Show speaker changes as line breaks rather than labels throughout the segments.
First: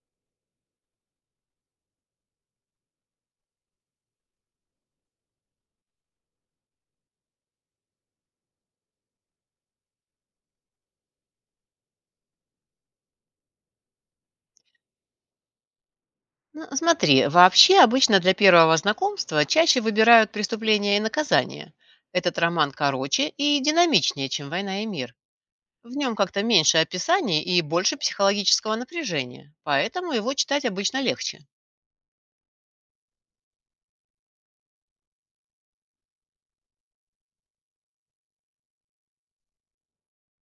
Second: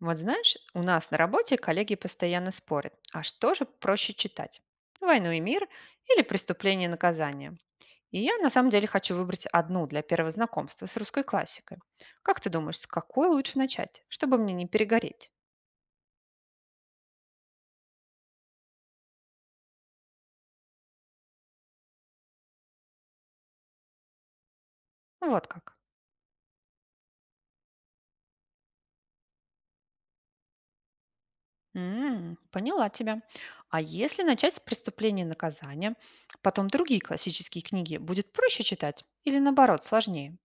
Вот знаешь, у нас на работе коллеги постоянно спорят, а что же проще читать? «Войну и мир» или «Преступление и наказание». И я на самом деле хочу выбрать одну для первого знакомства с русской классикой. Как ты думаешь, с какой лучше начать, чтобы мне не перегореть?
Ну, смотри, вообще обычно для первого знакомства чаще выбирают «Преступление и наказание». Этот роман короче и динамичнее, чем «Война и мир».
Вот как.
В нем как-то меньше описаний и больше психологического напряжения, поэтому его читать обычно легче.
М, поняла тебя. А если начать с «Преступления и наказания», потом другие классические книги, будет проще читать или наоборот сложнее?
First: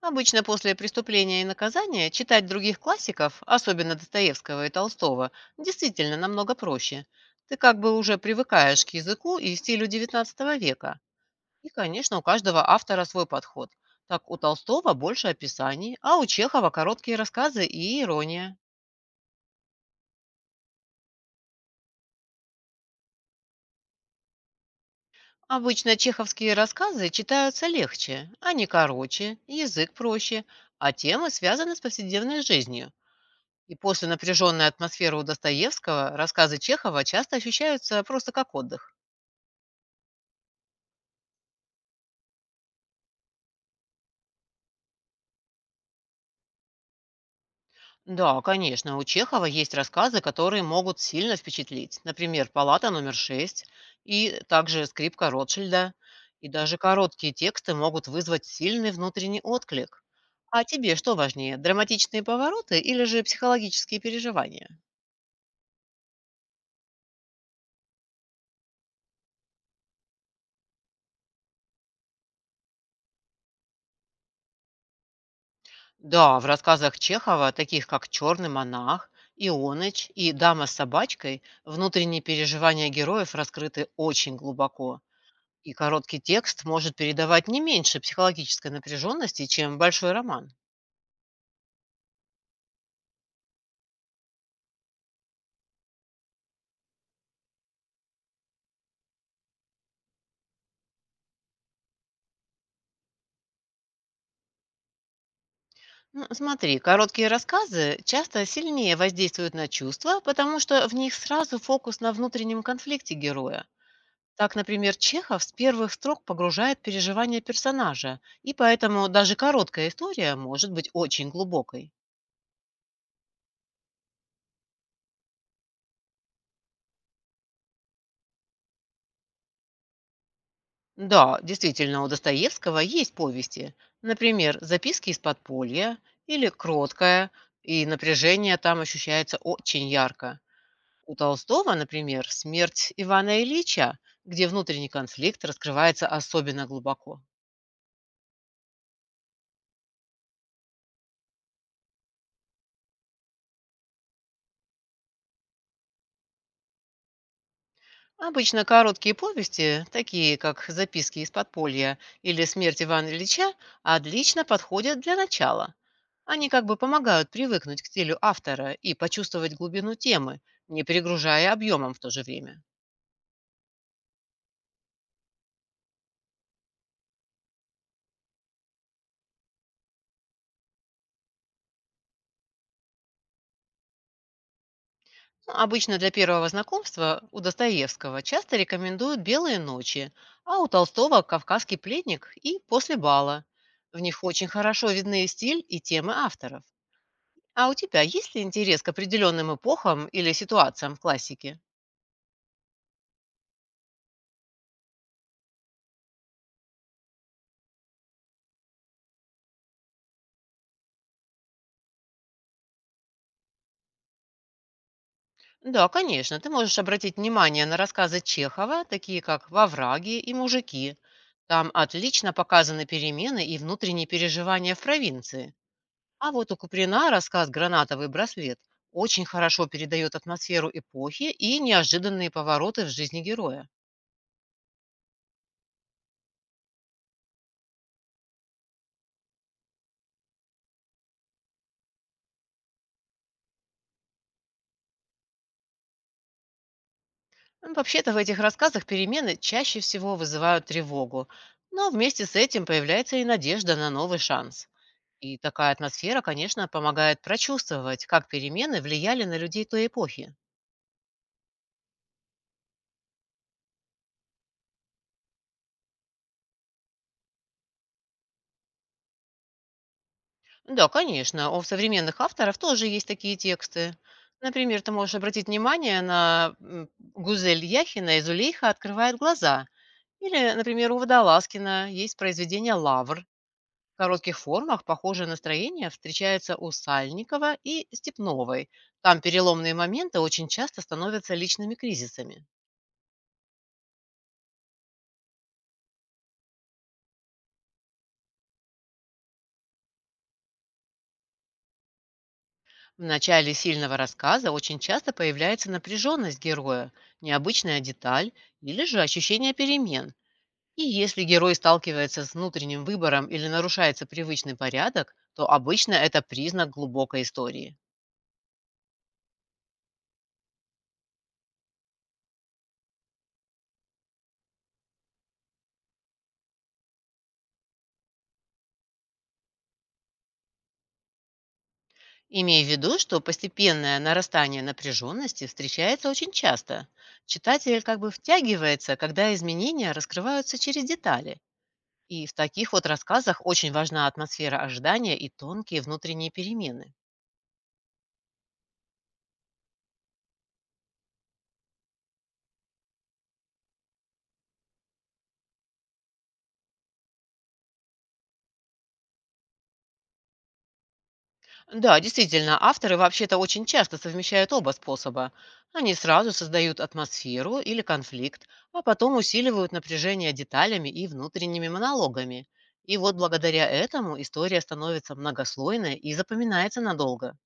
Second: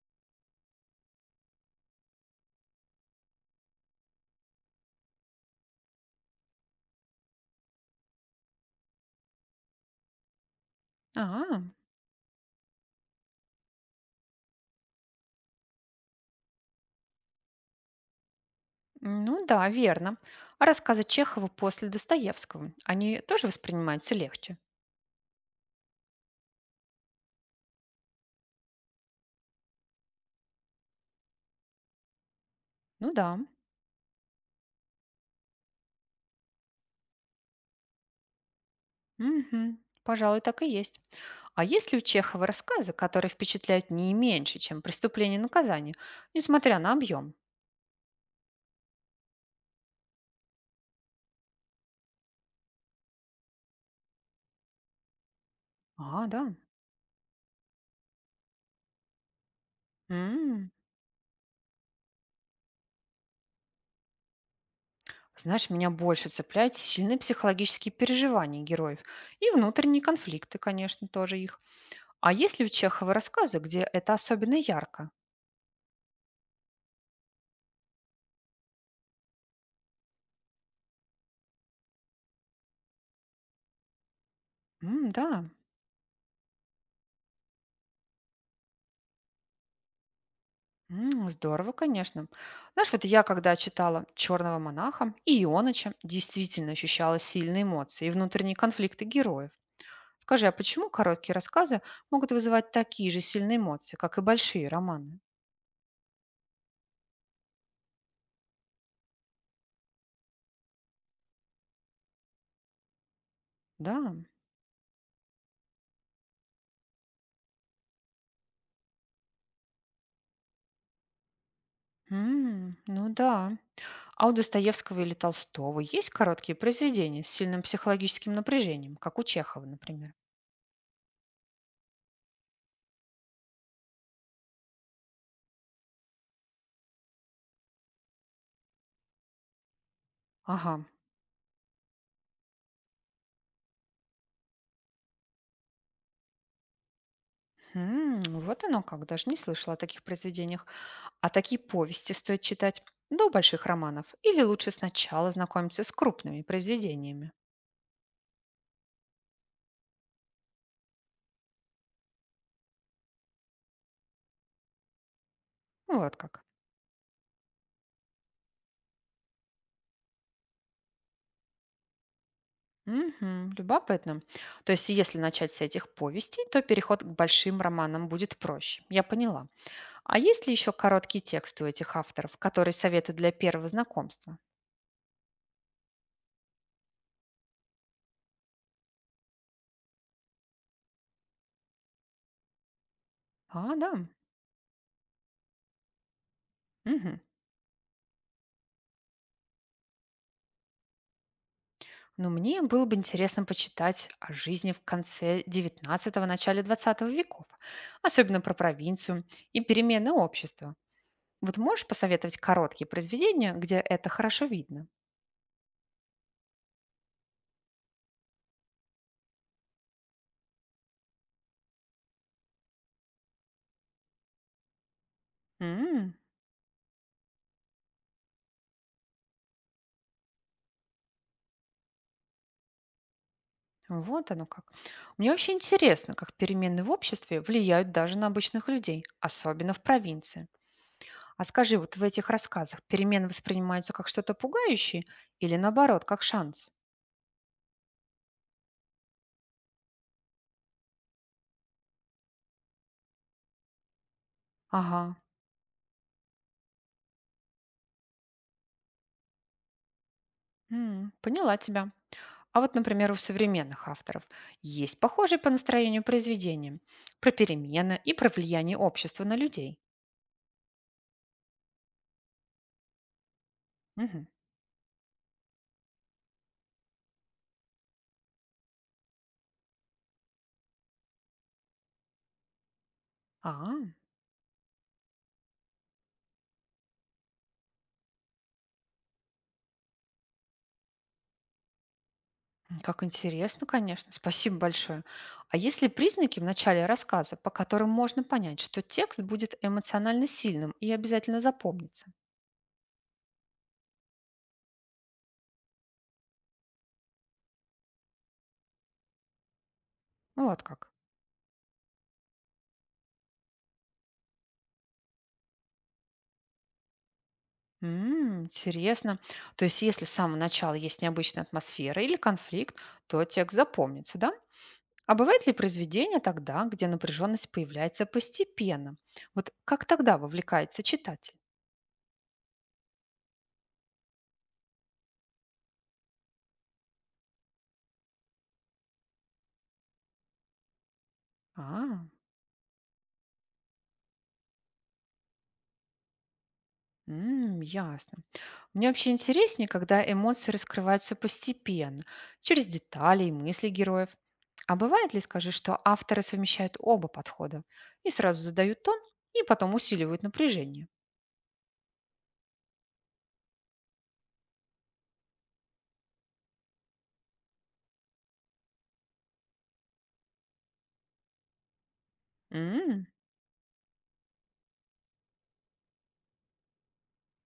Обычно после «Преступления и наказания» читать других классиков, особенно Достоевского и Толстого, действительно намного проще. Ты как бы уже привыкаешь к языку и стилю XIX века.
А,
И, конечно, у каждого автора свой подход. Так у Толстого больше описаний, а у Чехова короткие рассказы и ирония.
ну да, верно. А рассказы Чехова после Достоевского, они тоже воспринимаются легче?
Обычно чеховские рассказы читаются легче, они короче, язык проще, а темы связаны с повседневной жизнью.
Ну да.
И после напряженной атмосферы у Достоевского рассказы Чехова часто ощущаются просто как отдых.
Мгм. Пожалуй, так и есть. А есть ли у Чехова рассказы, которые впечатляют не меньше, чем «Преступление и наказание», несмотря на объем?
Да, конечно, у Чехова есть рассказы, которые могут сильно впечатлить. Например, «Палата номер шесть» и также «Скрипка Ротшильда».
А, да.
И даже короткие тексты могут вызвать сильный внутренний отклик. А
М.
тебе что важнее, драматичные повороты или же психологические переживания?
Знаешь, меня больше цепляют сильные психологические переживания героев и внутренние конфликты, конечно, тоже их. А есть ли у Чехова рассказы, где это особенно ярко?
Да, в рассказах Чехова, таких как «Черный монах», «Ионыч» и «Дама с собачкой», внутренние переживания героев раскрыты очень глубоко.
М, да.
И короткий текст может передавать не меньше психологической напряженности, чем большой роман.
М, здорово, конечно. Знаешь, вот я когда читала «Черного монаха» и «Ионыча», действительно ощущала сильные эмоции и внутренние конфликты героев. Скажи, а почему короткие рассказы могут вызывать такие же сильные эмоции, как и большие романы?
Ну, смотри, короткие рассказы часто сильнее воздействуют на чувства, потому что в них сразу фокус на внутреннем конфликте героя.
Да,
Так, например, Чехов с первых строк погружает переживания персонажа, и поэтому даже короткая история может быть очень глубокой.
м, ну да. А у Достоевского или Толстого есть короткие произведения с сильным психологическим напряжением, как у Чехова, например?
Да, действительно, у Достоевского есть повести. Например, «Записки из подполья» или «Кроткая», и напряжение там ощущается очень ярко.
Ага,
У Толстого, например, «Смерть Ивана Ильича», где внутренний конфликт раскрывается особенно глубоко.
м, вот оно как, даже не слышала о таких произведениях. А такие повести стоит читать до больших романов или лучше сначала знакомиться с крупными произведениями.
Обычно короткие повести, такие как «Записки из подполья» или «Смерть Ивана Ильича», отлично подходят для начала.
Ну, вот как.
Они как бы помогают привыкнуть к стилю автора и почувствовать глубину темы, не перегружая объемом в то же время.
Мгм, любопытно. То есть, если начать с этих повестей, то переход к большим романам будет проще. Я поняла. А есть ли еще короткие тексты у этих авторов, которые советуют для первого знакомства?
Ну, обычно для первого знакомства у Достоевского часто рекомендуют «Белые ночи», а у Толстого «Кавказский пленник» и «После бала».
А, да.
В них очень хорошо видны стиль и темы авторов.
Мгм.
А у тебя есть ли интерес к определенным эпохам или ситуациям в классике?
Но мне было бы интересно почитать о жизни в конце 19-го, начале 20 веков, особенно про провинцию и перемены общества. Вот можешь посоветовать короткие произведения, где это хорошо видно?
Да, конечно, ты можешь обратить внимание на рассказы Чехова, такие как «Вовраги» и «Мужики». Там отлично показаны перемены и внутренние переживания в провинции.
М,
А вот у Куприна рассказ «Гранатовый браслет» очень хорошо передает атмосферу эпохи и неожиданные повороты в жизни героя.
вот оно как. Мне вообще интересно, как перемены в обществе влияют даже на обычных людей, особенно в провинции. А скажи, вот в этих рассказах перемены воспринимаются как что-то пугающее или наоборот, как шанс?
Вообще-то в этих рассказах перемены чаще всего вызывают тревогу, но вместе с этим появляется и надежда на новый шанс.
Ага,
И такая атмосфера, конечно, помогает прочувствовать, как перемены влияли на людей той эпохи.
м, поняла тебя. А вот, например, у современных авторов есть похожие по настроению произведения про перемены и про влияние общества на людей.
Да, конечно, у современных авторов тоже есть такие тексты.
Мгм.
Например, ты можешь обратить внимание на Гузель Яхина и Зулейха «Открывает глаза». Или, например, у Водолазкина есть произведение «Лавр».
А,
В коротких формах похожее настроение встречается у Сальникова и Степновой. Там переломные моменты очень часто становятся личными кризисами.
м, как интересно, конечно. Спасибо большое. А есть ли признаки в начале рассказа, по которым можно понять, что текст будет эмоционально сильным и обязательно запомнится?
В начале сильного рассказа очень часто появляется напряженность героя, необычная деталь или же ощущение перемен.
Ну, вот
И
как.
если герой сталкивается с внутренним выбором или нарушается привычный порядок, то обычно это признак глубокой истории.
М, интересно. То есть, если с самого начала есть необычная атмосфера или конфликт, то текст запомнится, да? А бывает ли произведение тогда, где напряженность появляется постепенно? Вот как тогда вовлекается читатель?
Имея в виду, что постепенное нарастание напряженности встречается очень часто. Читатель как бы втягивается, когда изменения раскрываются через детали.
А,
И в таких вот рассказах очень важна атмосфера ожидания и тонкие внутренние перемены.
м, ясно. Мне вообще интереснее, когда эмоции раскрываются постепенно, через детали и мысли героев. А бывает ли, скажи, что авторы совмещают оба подхода и сразу задают тон, и потом усиливают напряжение?
Да, действительно, авторы вообще-то очень часто совмещают оба способа. Они сразу создают атмосферу или конфликт, а потом усиливают напряжение деталями и внутренними монологами. И вот благодаря этому история становится многослойной и запоминается надолго.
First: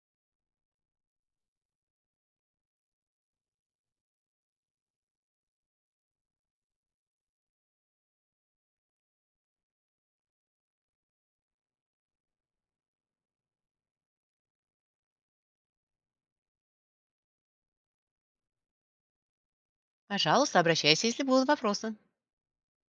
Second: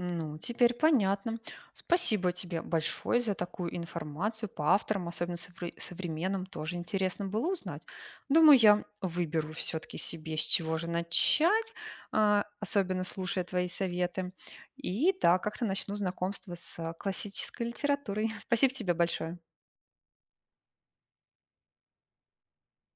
Ну, теперь понятно. Спасибо тебе большое за такую информацию по авторам, особенно современным, тоже интересно было узнать. Думаю, я выберу все-таки себе, с чего же начать, а, особенно слушая твои советы. И да, как-то начну знакомство с а, классической литературой. Спасибо тебе большое.
Пожалуйста, обращайся, если будут вопросы.